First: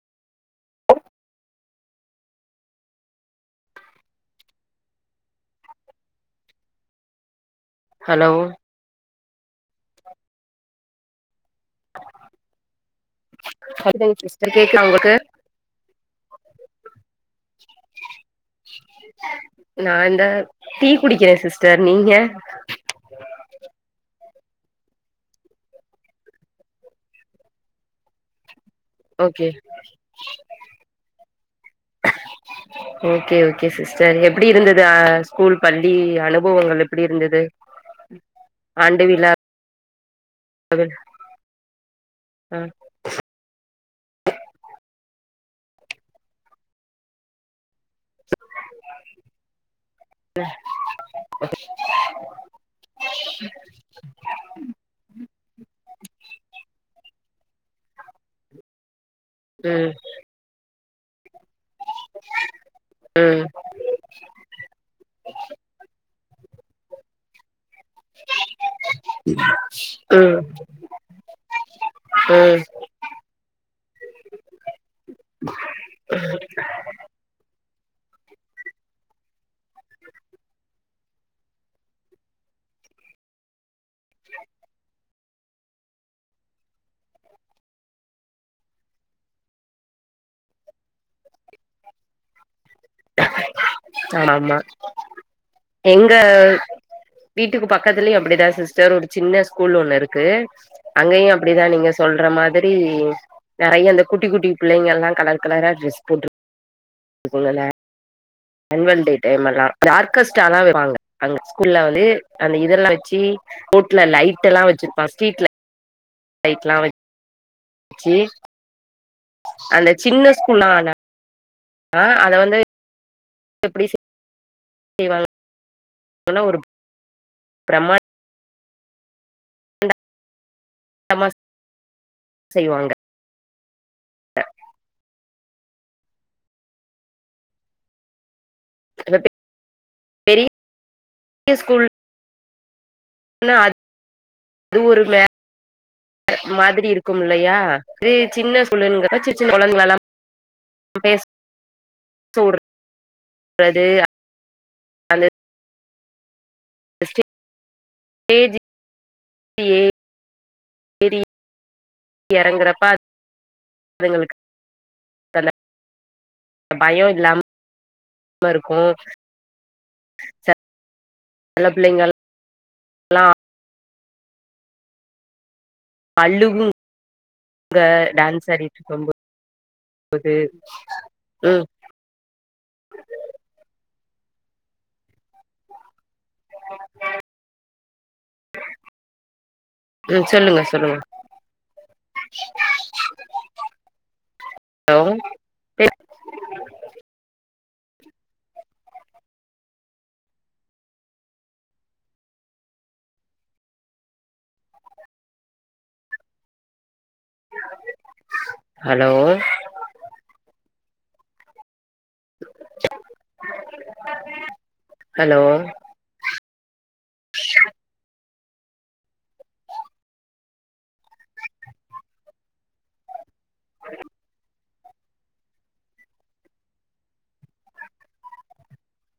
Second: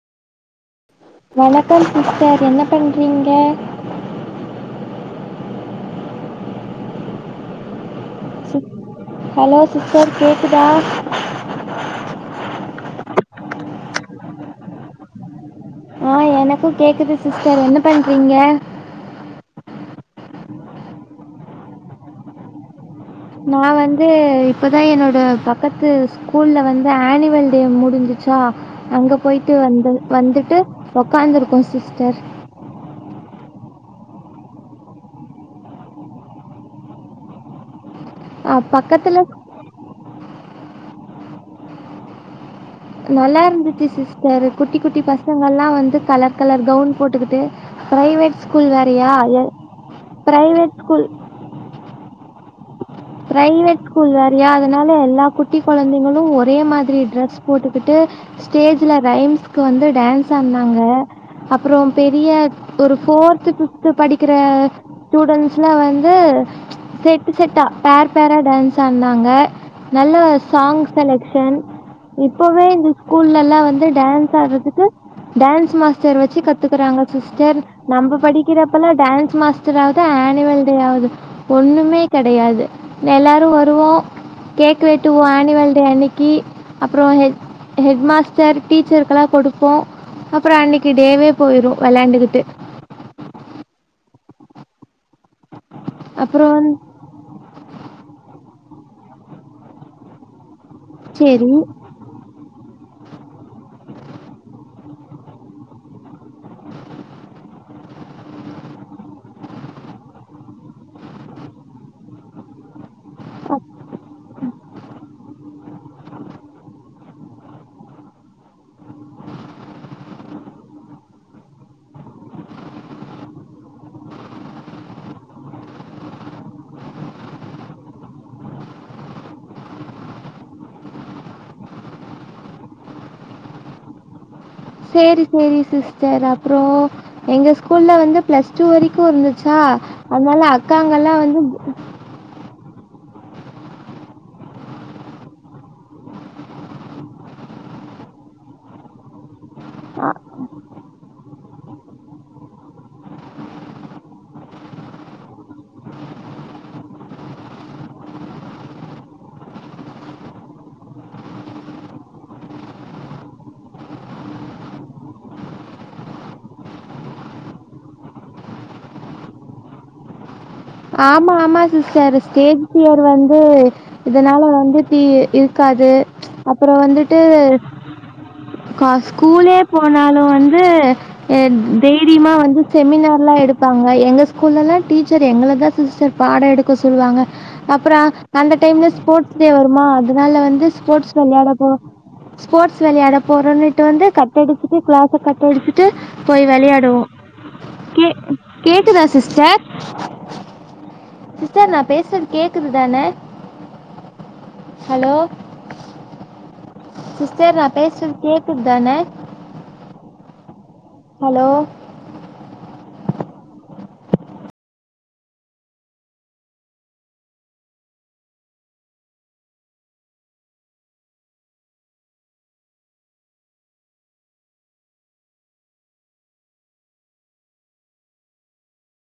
வணக்கம் சிஸ்டர் என்ன பண்றீங்க ஹலோ ஹலோ சிஸ்டர் கேக்குதா [unintelligible] சிஸ்டர் கேக்குதா உங்களுக்கு ஆ எனக்கும் கேக்குது சிஸ்டர் என்ன பண்றீங்க நா இந்த டீ குடிக்கிறேன் சிஸ்டர் நீங்க நா வந்து இப்பதா என்னோட பக்கத்து ஸ்கூல்ல வந்து ஆனுவல் டே முடிஞ்சுச்சா அங்க ஓகே போயிட்டு வந்து வந்துட்டு உக்காந்து இருக்கோம் சிஸ்டர் ஓகே ஓகே சிஸ்டர் எப்படி இருந்தது ஸ்கூல் பள்ளி அனுபவங்கள் எப்படி இருந்தது [unintelligible] ஆண்டு பக்கத்துல விழா ஆ நல்லா இருந்துச்சு சிஸ்டர் குட்டி குட்டி பசங்கள்லாம் வந்து கலர் கலர் கவுன் போட்டுக்கிட்டு பிரைவேட் ஸ்கூல் வேறையா என் பிரைவேட் ஸ்கூல் [inaudible] பிரைவேட் ஸ்கூல் வேறயா அதனால எல்லா குட்டி குழந்தைங்களும் ஒரே மாதிரி ட்ரெஸ் போட்டுக்கிட்டு ஸ்டேஜ்ல ரைம்ஸ்க்கு வந்து ம் டான்ஸ் ஆடுனாங்க அப்புறம் பெரிய ஒரு ம் ஃபோர்த்து ஃபிப்ஃத்து த்து படிக்கிற ஸ்டூடென்ஸ்லா வந்து செட்டு செட்டா பேர் பேரா டான்ஸ் ஆடுனாங்க நல்ல ம் சாங் செலக்ஷன் ம் இப்பவே இந்த ஸ்கூல்ல எல்லா வந்து டான்ஸ் ஆடுறதுக்கு டான்ஸ் மாஸ்டர் வச்சு கத்துக்குறாங்க சிஸ்டர் நம்ம படிக்கிறப்பல்லாம் டான்ஸ் மாஸ்டர்ராவது ஆனுவல் டே ஆவது ஒண்ணுமே கிடையாது எல்லாரும் வருவோம் கேக் வெச் வெட்டுவோ ஆனிவேல் டே அன்னைக்கு அப்புறம் ஹெட் மாஸ்டர் டீச்சருக்கெல்லாம் குடுப்போம்--குடுப்போம் அப்புறம் அன்னைக்கு டேவே போயிடும் விளையாண்டுகிட்டு ஆ ஆமா எங்க அப்புறம் வந்து வீட்டுக்கு பக்கத்துலயும் அப்படிதா சிஸ்டர் ஒரு சின்ன ஸ்கூல் ஒண்ணு இருக்கு அங்கயும் சரி அப்படிதா நீங்க சொல்ற மாதிரி நெறைய இந்த குட்டி குட்டி பிள்ளைங்க எல்லா கலர் கலரா ட்ரெஸ் போட்டு இப்ப சொல்லுங்க அன்வல் டே டைம் எல்லா டார்கஸ்ட் ஆளா வருவாங்க அங்க ஸ்கூல்ல வந்து அந்த இதெல்லாம் வச்சி ஹோட்ல லைட் எல்லா வச்சிருப்பா ஸ்டீட்ல லைட்ல்லா ஸ்வீட் [unintelligible] அந்த சின்ன ஸ்கூல்லான ஆ அத வந்து எப்டி சு இவள் சொல்ல உருப் பிரம்மட் நமாஸ் செய்வாங்க [inaudible] சேரி சேரி சிஸ்டர் அப்றோ எங்க ஸ்கூல்ல வந்து ப்ளஸ் டு வரிக்கு இப்ப இருந்துச்சா அதனால பெரிய அக்காங்கல்லா வந்து என்ன அது ஒரு ம மாதிரி இருக்கும் இல்லயா இதே சின்ன ஸ்கூலுன் கேட்டா அ- சின் [inaudible] [inaudible] ஏறி எறங்குறப்ப அதுங்களுக்கு அந்த பயோ இல்லாம இருக்கு ஆமா ஆமா சில பிள்ளைங்க சிஸ்டர் ஸ்டேஜ் பியர் எல்லா வந்து இதனால வந்து தீ இருக்காது அழுகுங்க அப்புறோ வந்துட்டு டான்ஸ் ஆடிட்டு கா இருக்கும்போது ஸ்கூலே போனாலு வந்து அ ம் தைரியமா வந்து செமினார்ல்லா எடுப்பாங்க எங்க ஸ்கூல்லல்லா டீச்சர் எங்கள தா சிஸ்டர் பாடோ எடுக்க சொல்லுவாங்க அப்புறோ அந்த டைம்ல ஸ்போட்ஸ் டே வருமா ம் அதனால சொல்லுங்க வந்து சொல்லுங்க ஸ்போட்ஸ் வெளையாட போறோ ஸ்போட்ஸ் வெளையாட போறோன்னுட்டு வந்து கட்டடிச்சிட்டு ஹலோ க்ளஸ்ச கட்டடிச்சி டு போய் வெளையாடுவோ கே கேக்குதா சிஸ்டர் சிஸ்டர் நா பேசுறது கேக்குது தான ஹலோ சிஸ்டர் நா பேசுறது கேக் குத்தான ஹலோ ஹலோ ஹலோ [inaudible] [inaudible]